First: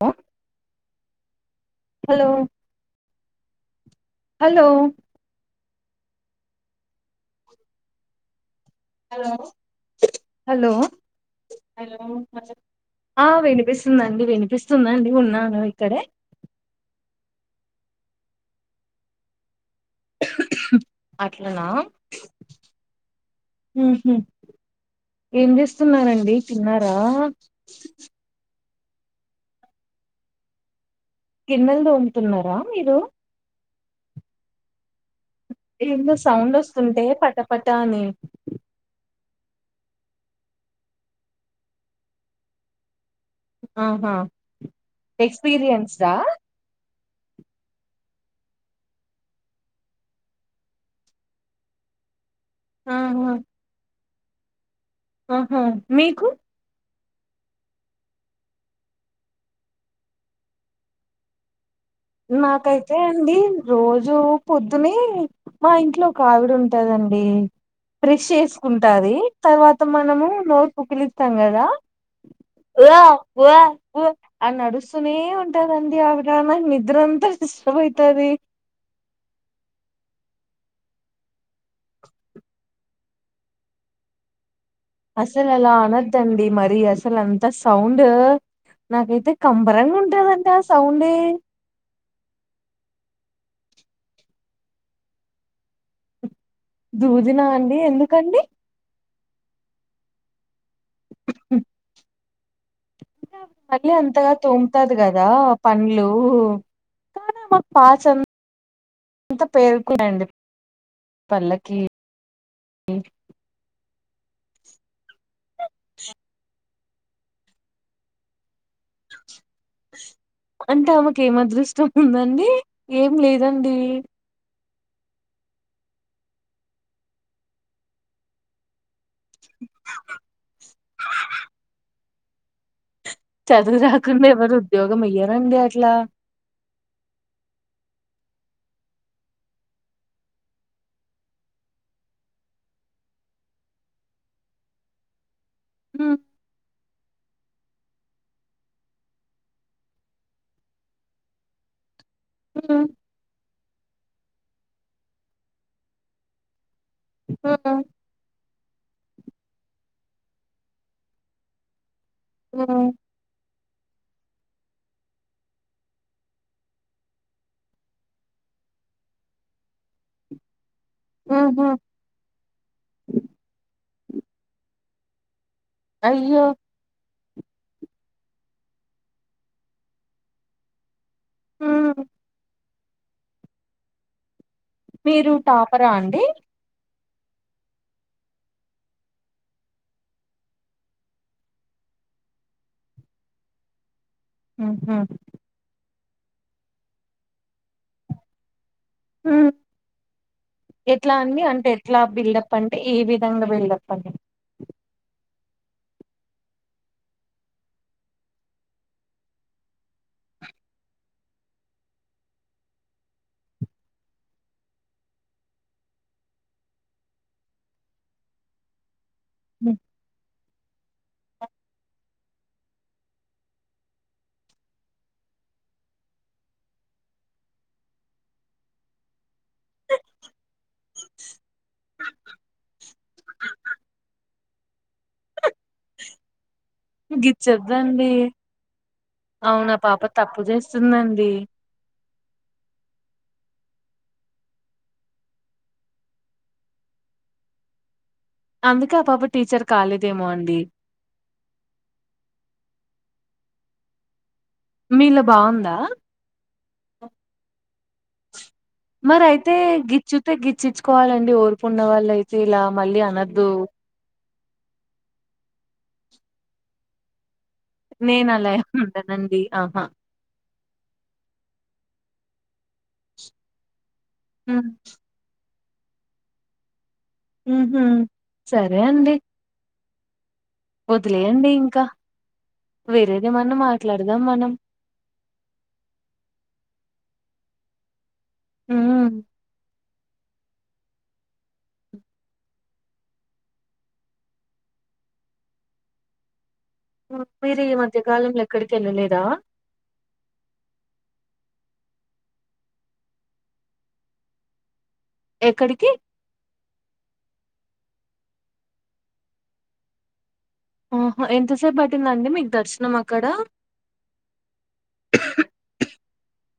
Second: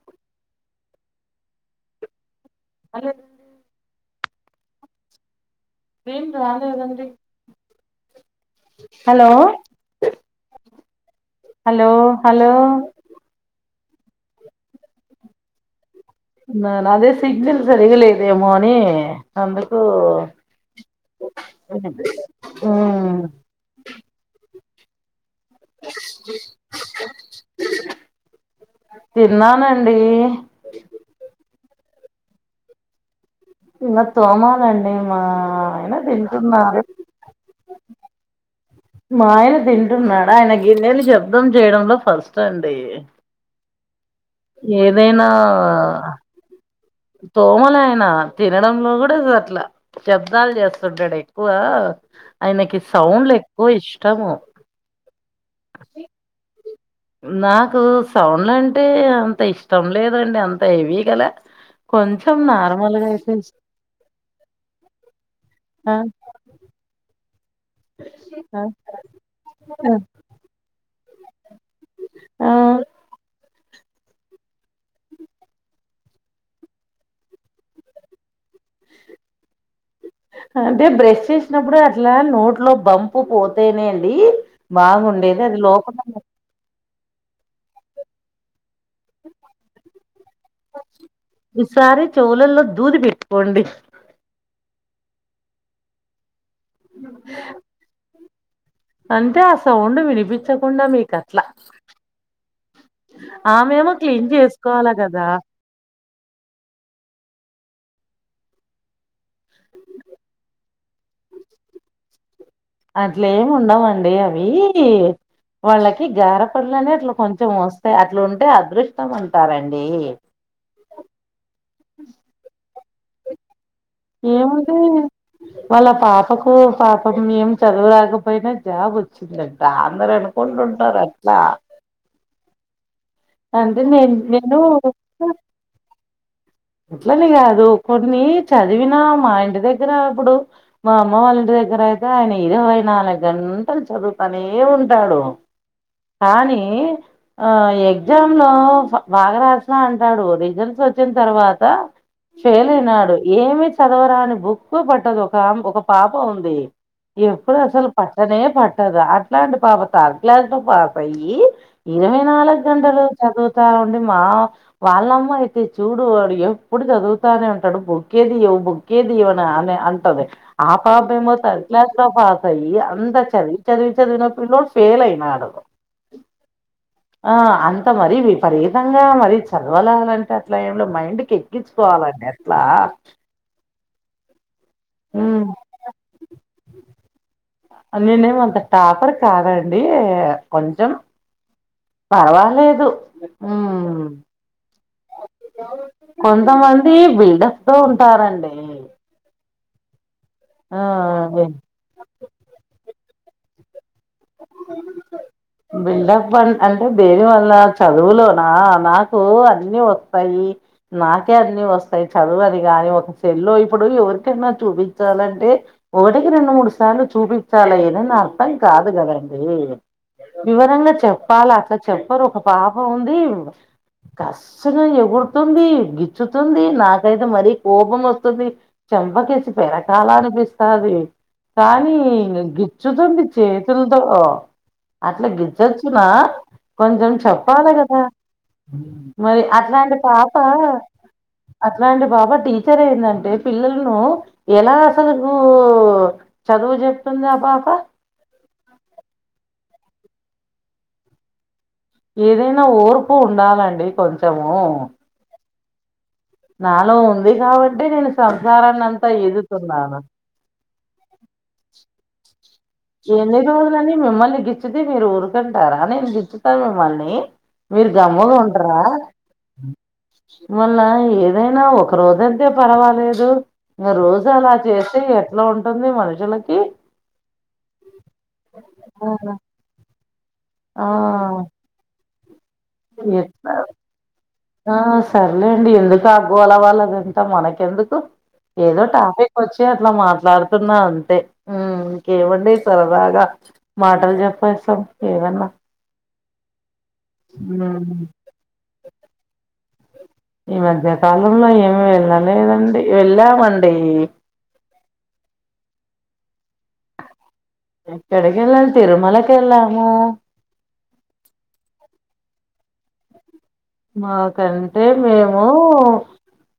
హ హలో అదే హలో వను అద ఏదండడి హలో హలో హలో హలో ఆ వినిపిస్తుందండి వినిపిస్తుందండి ఉన్నాను ఇక్కడే న అదే సిగ్నల్ జరిగలేదేమో అని అందుకు అట్లనా మ్మ్ ఏం చేస్తున్నండి తిన్నారా తిన్నానండి కిన్నెలు దోముతున్నారా మీరు మత్త అమనండి మా ఆయన ఎన్నో సౌండ్ తింటున్నారు వస్తుంటే పట పట అని మా ఆయన తింటున్నాడు ఆయన గిన్నెలు శబ్దం చేయడంలో ఫస్ట్ అండి ఆహా ఏదైనా ఎక్స్పీరియన్స్డా తోమలైన తినడంలో కూడా అట్లా శబ్దాలు చేస్తుంటాడు ఎక్కువ ఆయనకి సౌండ్ ఆహా లు ఎక్కువ ఇష్టము ఆహా మీకు నాకు సౌండ్ల అంటే అంత ఇష్టం లేదండి అంత హెవీ గా లే నాకైతే అండి రోజూ పొద్దునే మా ఆ ఇంట్లో ఒక ఆవిడ ఉంటాదండి అడి ప్ర్రెష్ ఆ చేసుకుంటది తర్వాత ఆ మనము నోర్ పూకిలిస్తాం కదా ఆ! వ్యా వ్యా ఆ అరుస్తూనే ఉంటదండి ఆవిడ నిద్రాంత డిస్టబ్ వైతది అంటే బ్రష్ చేసినప్పుడు అట్లా నోట్లో బంపు పోతేనే అండి బాగుండేది అసలు అది అలా లోపల అనద్దండి మరి అసలు అంత సౌండ్ నాకైతే కంబరంగా ఉంటుదంటే ఆ సౌండే పోండి దూదిన అండి ఎందుకండి అంటే ఆ సౌండ్ వినిపించకుండా మీక అట్లా ఆమెమో మళ్ళీ క్లీన్ అంతగా చేసుకోవాలా తోముతది కదా పండ్లు ఓహ కానీ ఆమె పాచి అంత అంత పేరుకున్నాడి పల్లకి అట్లే ఏమి ఉండవండి అవి వాళ్ళకి గార పండ్లు అనే అట్లా కొంచెం వస్తాయి అట్లా ఉంటే అదృష్టం అంటారండి అంటే ఆమెకు ఏం అదృష్టం ఉందండి ఏం లేదండి ఏమ్ వాళ్ళ పాపకు పాపం మేం చదువు రాకపోయినా జాబ్ అందర అనుకుంటుంటారు అట్లా చదువు అంటే నే రాకుండా ఎవరు నేను ఉద్యోగం ఎయ్యరండి అట్లా అట్లని కాదు చదివినా మా ఇంటి దగ్గర ఇప్పుడు మా అమ్మ వాళ్ళ ఇంటి దగ్గర అయితే ఆయన ఇరవై నాలుగు గంటలు చదువుతనే ఉంటాడు ఉ కానీ ఆ ఎగ్జామ్ లో బాగా రాసా అంటాడు రిజల్ట్స్ వచ్చిన తర్వాత ఫెయిల్ ఉ అయినాడు ఏమి చదవరా అని బుక్ పడ్డదు ఒక ఒక పాప ఉంది ఎప్పుడు ఉ అసలు పట్టనే పట్టదు అట్లాంటి పాప థర్డ్ క్లాస్ లో పాస్ అయ్యి ఇరవై నాలుగు మ్మ్ గంటలు చదువు ఉండి మా వాళ్ళమ్మ అయితే చూడు వాడు ఎప్పుడు చదువుతానే ఉంటాడు బొక్కేది బుక్ ఏది ఇవనా అనే అంటద ఆ పాప ఏమో థర్డ్ ఊహూ క్లాస్ పాస్ అయ్యి అంత చదివి చదివి నా పిల్లోడు ఫెయిల్ అయినాడు అయ్యో ఆ అంత మరి విపరీతంగా మరి చదవలాలంటే అట్లా ఏ మైండ్ ఉమ్, ఎక్కించుకోవాలండి అట్లా మీరు హ్మ్. టాపరా అండి నేనేమో అంత టాపర్ కాదండి కొంచెం పర్వాలేదు ఉమ్ ఉహూ కొంతమంది బిల్డర్స్ తో ఉంటారండి ఎట్లా ఆ! అండి అంటే ఎట్లా బిల్డప్ అంటే ఏవి ధంగా బిల్డప్పడి బిల్డప్ పం అంటే దేని వల్ల చదువులోనా నాకు అన్ని వస్తాయి నాకే అన్ని వస్తాయి చదువ అని కాగానీ ఒక సెల్లో ఇప్పుడు ఎవరికైనా చూపించాలంటే ఒకటికి రెండు మూడు సార్లు చూపించాలయనని అర్థం కాదు గదండీ ఉమ్. వివరంగ చెప్పాలి అట్ల చెప్పరు ఒక పాప ఉంది కస్సున ఎగుడుతుంది గిచ్చుతుంది నాకైతే మరీ కోపం వస్తుంది చెంపకేసి పెరకాల అనిపిస్తాది కానీ గిచ్చుతుంది చేతుల్ తో అట్ల గిచ్చొచ్చునా కొంచెం చెప్పాలే గదా గిచ్చద్దండి మరి అవునా అట్లాంటి పాప తప్పు పాపా చేస్తుందండి అట్లాంటి పాప టీచర్ ఏంటంటే పిల్లల్ను ఎలా అసలుకు చదువు చెప్త అందా పాప అందుకే ఆ పాప టీచర్ కాలేదేమో అండి ఏదైనా ఓర్పు ఉండాలండి కొంచ్ మీలో బాగుందా నాలో ఉంది కాబట్టే నేను సంసారాన్ని అంతా ఈదుతున్నాను చిచ్చుకోవాలండి ఓర్పు ఉన్న వాళ్ళైతే ఇలా మళ్ళీ ఎన్ని అనద్దు రోజులని మిమ్మల్ని గిచ్చితే మీరు ఊరుకుంటారా నేను గిచ్చుతా మిమ్మల్ని మీరు నేను అలా ఏం గమ్ముగుంటరా ఉండనండి ఆహా మళ్ళ ఏదైనా ఒక రోజంతే పర్వాలేదు ఇగ రోజు అలా మ్మ్ చేస్తే ఎట్లా ఉంటుంది మనుషులకి ఉహు సరే అండి ఆ వదిలేయండి ఇంక వేరేది ఎట్లా ఏమన్న మాట్లాడదామా ఆ సర్లేండి ఎందుకు ఆ గోల వాళ్ళదంత మనకెందుకు హ్మ్ ఏదో హ్మ్. టాపిక్ ఒచ్చే ఇలా మాట్లాడుతున్నా అంతే ఊమ్ ఇంకేముండి సరదాగా మాటలు చెప్పేస్తం ఏదన్న మీరు ఈ మధ్యకాలంలో ఎక్కడికెళ్ళలేదా ఈ మధ్యకాలంలో ఏమి వెళ్ళలేదండి వెళ్ళామండీ ఎక్కడికి ఎక్కడికెళ్ళాల్ తిరుమలకి ఎళ్ళాము ఆహో ఎంతసేపు పట్టిందండి మీకు దర్శనం అక్కడ మాకంటే మేమూ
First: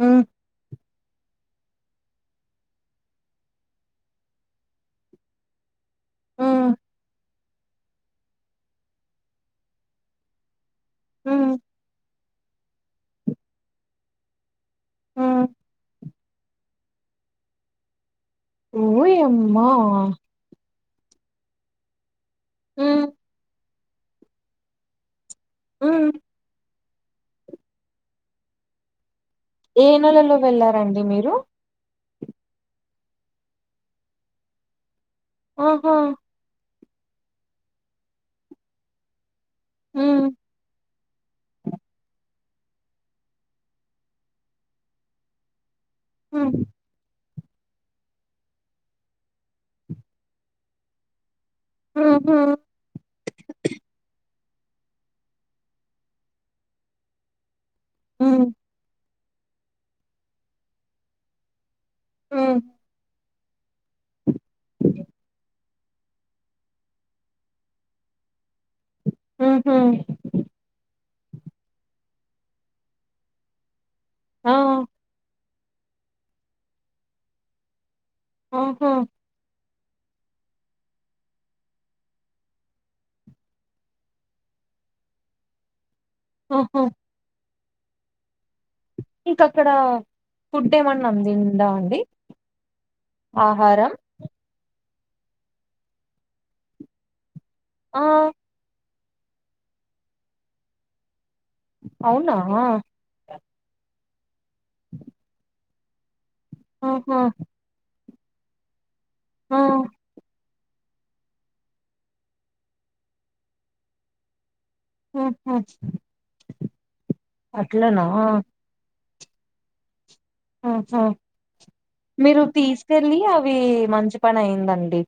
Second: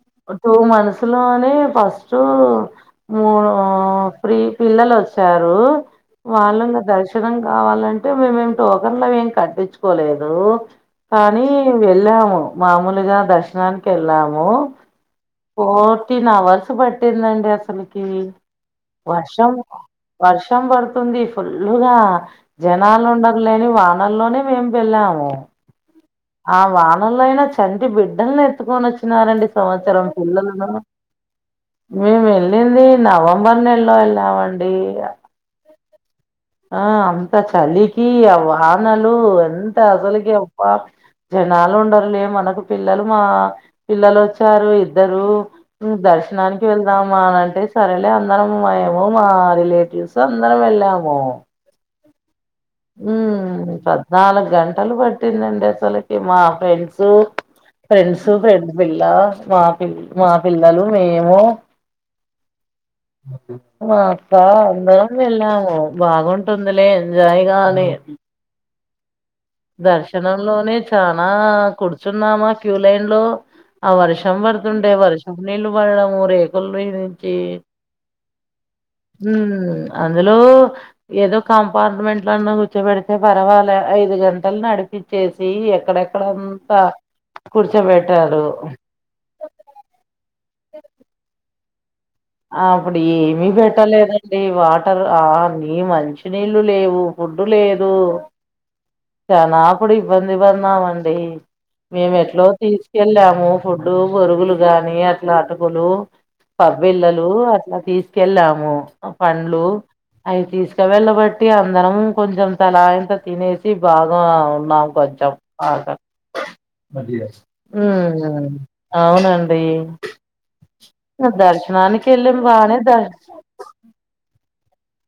హ్మ్ టూ మంత్స్ లోనే ఫస్టూ ఊ త్రి పిల్లలొచ్చారు హ్మ్ వాళ్ళల్ల దర్శనం కావాలంటే మేమేం టోకన్లు అవేం కట్టించుకోలేదు కానీ హ్మ్ ఎళ్ళాము మామూలుగా దర్శనానికి ఎళ్ళాము హ్మ్ ఫోర్టీన్ అవర్స్ పట్టిందండి అసలకి వర్షం ఓయమ్మా వర్షం వర్ తుంది ఫుల్లుగా హ్మ్ జనాలు ఉండర్లే అని వానల్లోనే మేము వెళ్ళాము హ్మ్ మళ్ళ ఈడ చంటి బిడ్డల్ని ఎత్తుకొని ఒచ్చినారండి ఏ సంవత్సరం నెలలో పిల్లలను వెళ్ళారండి మీరు మేం వెళ్ళింది నవంబర్ నెల్లో వెళ్ళామండి అ ఒహో ఆ అంత చలికీ ఆ వానలు ఎన్ ఎంత హ్మ్ అసలుకి అబ్బ జనాలు ఉండరులే మనకు పిల్లలు మా పిల్లలు వచ్చారు ఇద్దరూ హ్మ్ దర్శనానికి వెళ్దామా అని అంటే టే సరేలే అందరము మేమూ మా రిలేటివ్స్ అందరం వెళ్ళాము [unintelligible] ఊ పద్నాలుగు గంటలు పట్టిందండి అసలకి మా ఫ్రెండ్స్ ఫ్రెండ్స్ హ్మ్ ఫ్రెండ్ పిల్లా మా పిల్ మా పిల్లలు మేము ఉ మా అక్కా అందరం వెళ్ళాము బాగుంటుందిలే ఎంజాయ్ గా అని హుహు దర్శనంలోనే చానా కూర్చున్నామా క్యూ లైన్ లో ఆ వర్షం ఆ పడుతుండే, వర్షం నీళ్ళు పడడము, రేకుల మీదుంచి ఆహా హ్మ్మ్ ఆ అందులో ఏదో కంపార్ట్మెంట్ లోన్న కూర్చోబెడితే పర్వాలే ఐదు గంట గంటల నడిపించేసి ఎక్కడెక్కడంతా కూర్చోబెట్టారు. ఇంకక్కడ ఫుడ్ ఏమన్నా అందిందా అండి? అప్పుడు ఏమి ఆహారం పెట్టలేదండి. వా ఆ నీ మంచి నీళ్ళు లేవు, ఫుడ్డు లేదు. ఆ చాలాప్పుడు ఇబ్బంది పడినామండి. అవునా మేమెట్లో తీసుకెళ్ళాము ఫుడ్, బొరుగులు గాని అట్లా అటుక్ కులు ఆహా పబ్బీళ్ళలు అట్లా తీసుకెళ్ళాము. ఆ పండ్లు అవి తీసుక్ చెవెళ్ళ బట్టి అందరం కొంచెం తలా ఇంత తినేసి బాగా నా కొంచం ఆహా ఆగా అట్లనా హ్మ్మ్ అవునండి ఆహా దర్శనాని కెల్లాం మీరు బానే తీసుకెళ్ళి దర్శ్ అవి మంచి పని అయిందండి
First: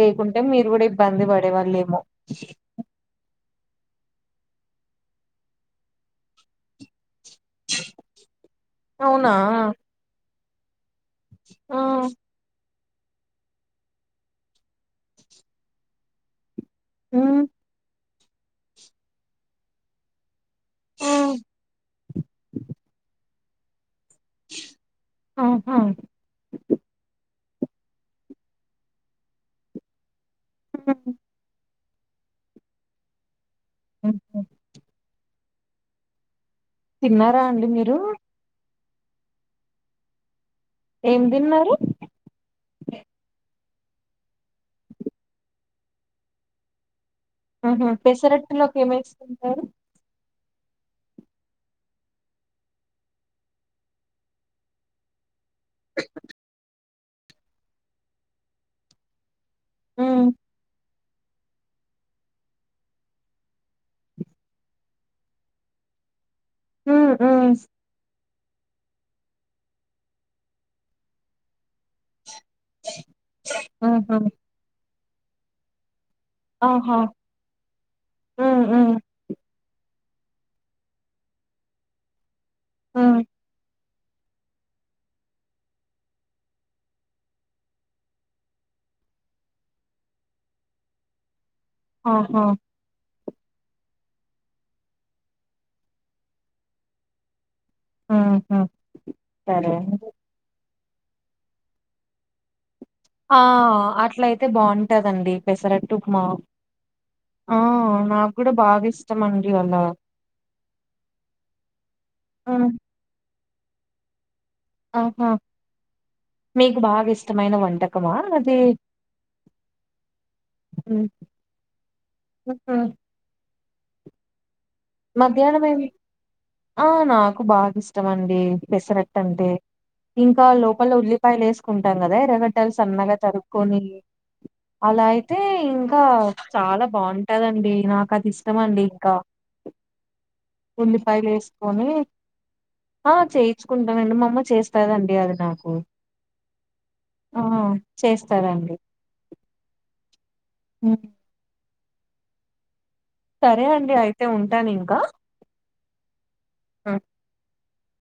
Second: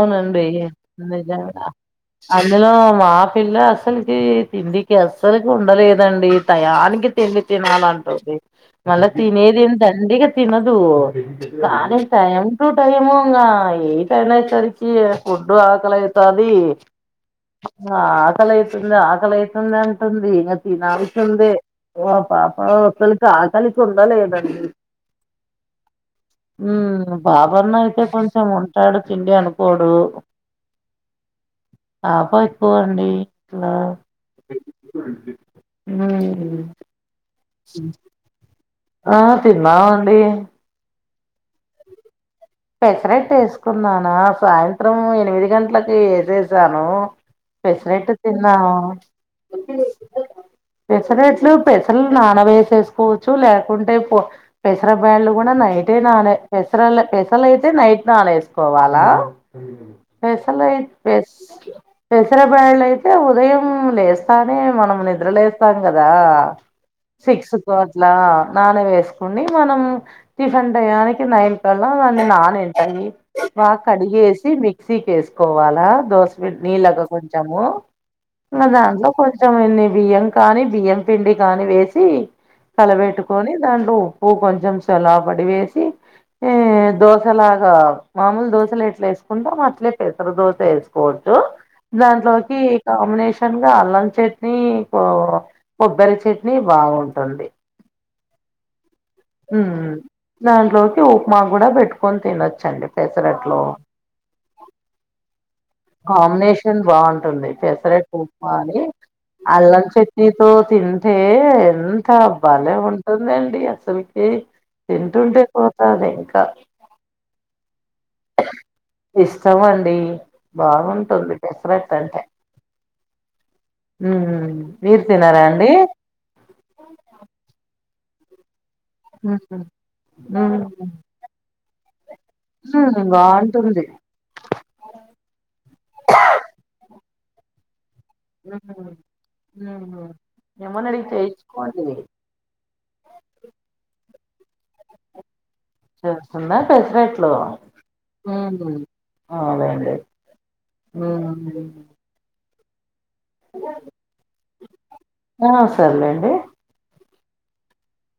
లేకుంటే మీరు కూడా ఇబ్బంది నిజంగా పడేవాళ్ళేమో అందులో మాక్ పిల్ల అసలకి తిండికి అస్సలకి ఉండలేదండి. టయానికి తిండి తినాలంటుంది మళ్ళా అవునా తినేదేం దండిగా తినదు. ఆ కానీ టైమ్ టు టైమ్ ఇంగా ఇ పెన సరికి ఫుడ్డు ఆకలయితాది ఉమ్ ఆ ఆకలైతుంది, ఆకలైతంది అంటుంది. ఇంకా ఆ తినాల్సింది ఓ పాప అసలి కాకలికుండలేదండి ఆహా బాబ్ ఎవరినయితే కొంచెం ఉంటాడు తిండి అనుకోడు. ఆ ఆబ ఎక్కువండి ఇట్లా హుహు. హుమ్మ్ రా అండి మీరు ఆ తిన్నావండి ఏం తిన్నారు పెసరెట్ ఏసుకున్నానా సాయంత్రం ఎనిమిది గంటలకి ఏసేసాను. ఆహా పెసరట్ తిన్నా పెసరట్టులోకి ఏమేసుకుంటారు పెసరట్లు పెసర్లు నాన వేసేసుకోవచ్చు, లేకుంటే పో పెసర బైళ్ళు గూడా నైటే నానే స్ [unintelligible] పెసలయి ఉమ్ పెస్ పెసర బేళ్ళయితే ఉదయం లేస్తానే మనం నిద్రలేస్తాం కదా! ఉమ్ సిక్స్ ఉమ్ కో అట్లా నాన వేసుకుని మనం టిఫిన్ టయనికి నైన్ కళ్ళ దాన్ని నా [unintelligible] బాగా ఆహా కడిగేసి మిక్సి కేసుకోవాలా దోశ ఆహా నీళగా కొంచము ఉమ్ ఇగ ఉమ్ దాంట్లో కొంచెం కొన్ని బియ్యం కానీ బియ్యం పిండి కానీ వేసి, ఉమ్ కలబెట్టుకొని దాంట్లో ఉ ఉప్పూ కొంచెం సెలా పడి వేసి ఏ దోశ లాగా మామూలు దోశలెట్లా వేసుకుంటా అట్లే పెసర దోశ ఏసుకోవచ్చు. ఆహా దాంట్లోకి కాంబినేషన్ షంగా అల్లం చట్నీ, కొ కొబ్బరి చట్నీ బాగుంటుంది. ఆహా సరే ఉమ్ అండి దాంట్లోకి ఉప్మా క్కూడా పెట్టుకొని తినొచ్చండి. ఆ పెసరట్ లో అట్లయితే బాగుంటదండి పెసరట్టు ఉప్మా కాంబినేషన్ బాగుంటుంది. ఆ పెసర నాకు కూడా ఉప్మా అని బాగా ఇష్టం అండి అలా అల్లం చట్నీతో తింటే ఎంత హ్మ్. భలే ఉ ఉంటందండి అసలకి ఆహా మీకు బాగా ఇష్టమైన వంటకమా అది ఇష్టం అండి ఉమ్, బాగుంటుంది పెసరట్టు అంటే ఉమ్. హ మధ్యాహ్నం ఏమి ఆ నాకు బాగా ఇష్టం అండి పెసరట్టు అంటే ఉహు. ఇంకా ఉమ్ లోపల ఉల్లిపాయలు వేసుకుంటాం కదా ఎర్రగడ్ట్టలు ఉమ్ సన్నగా తరుగుకొని బాగుంటుంది అలా అయితే ఇంకా చాలా బాగుంటు టదండి నాకు అది ఉమ్ ఇష్టమండి ఇంకా ఉమ్ ఏమోనడిగి ఉల్లిపాయలు చేయించుకోండి వేసుకొని ఆ చేయించుకుంటానండి మా అమ్మ చేస్తాదండి అది నాకు చేస్తుందా పెసరట్లు ఆ ఉ చేస్తారండి అవున్లెండి ఉమ్. హుఅండి సరే అండి అయితే ఉంటానిం ఆ సర్లేండి ఆ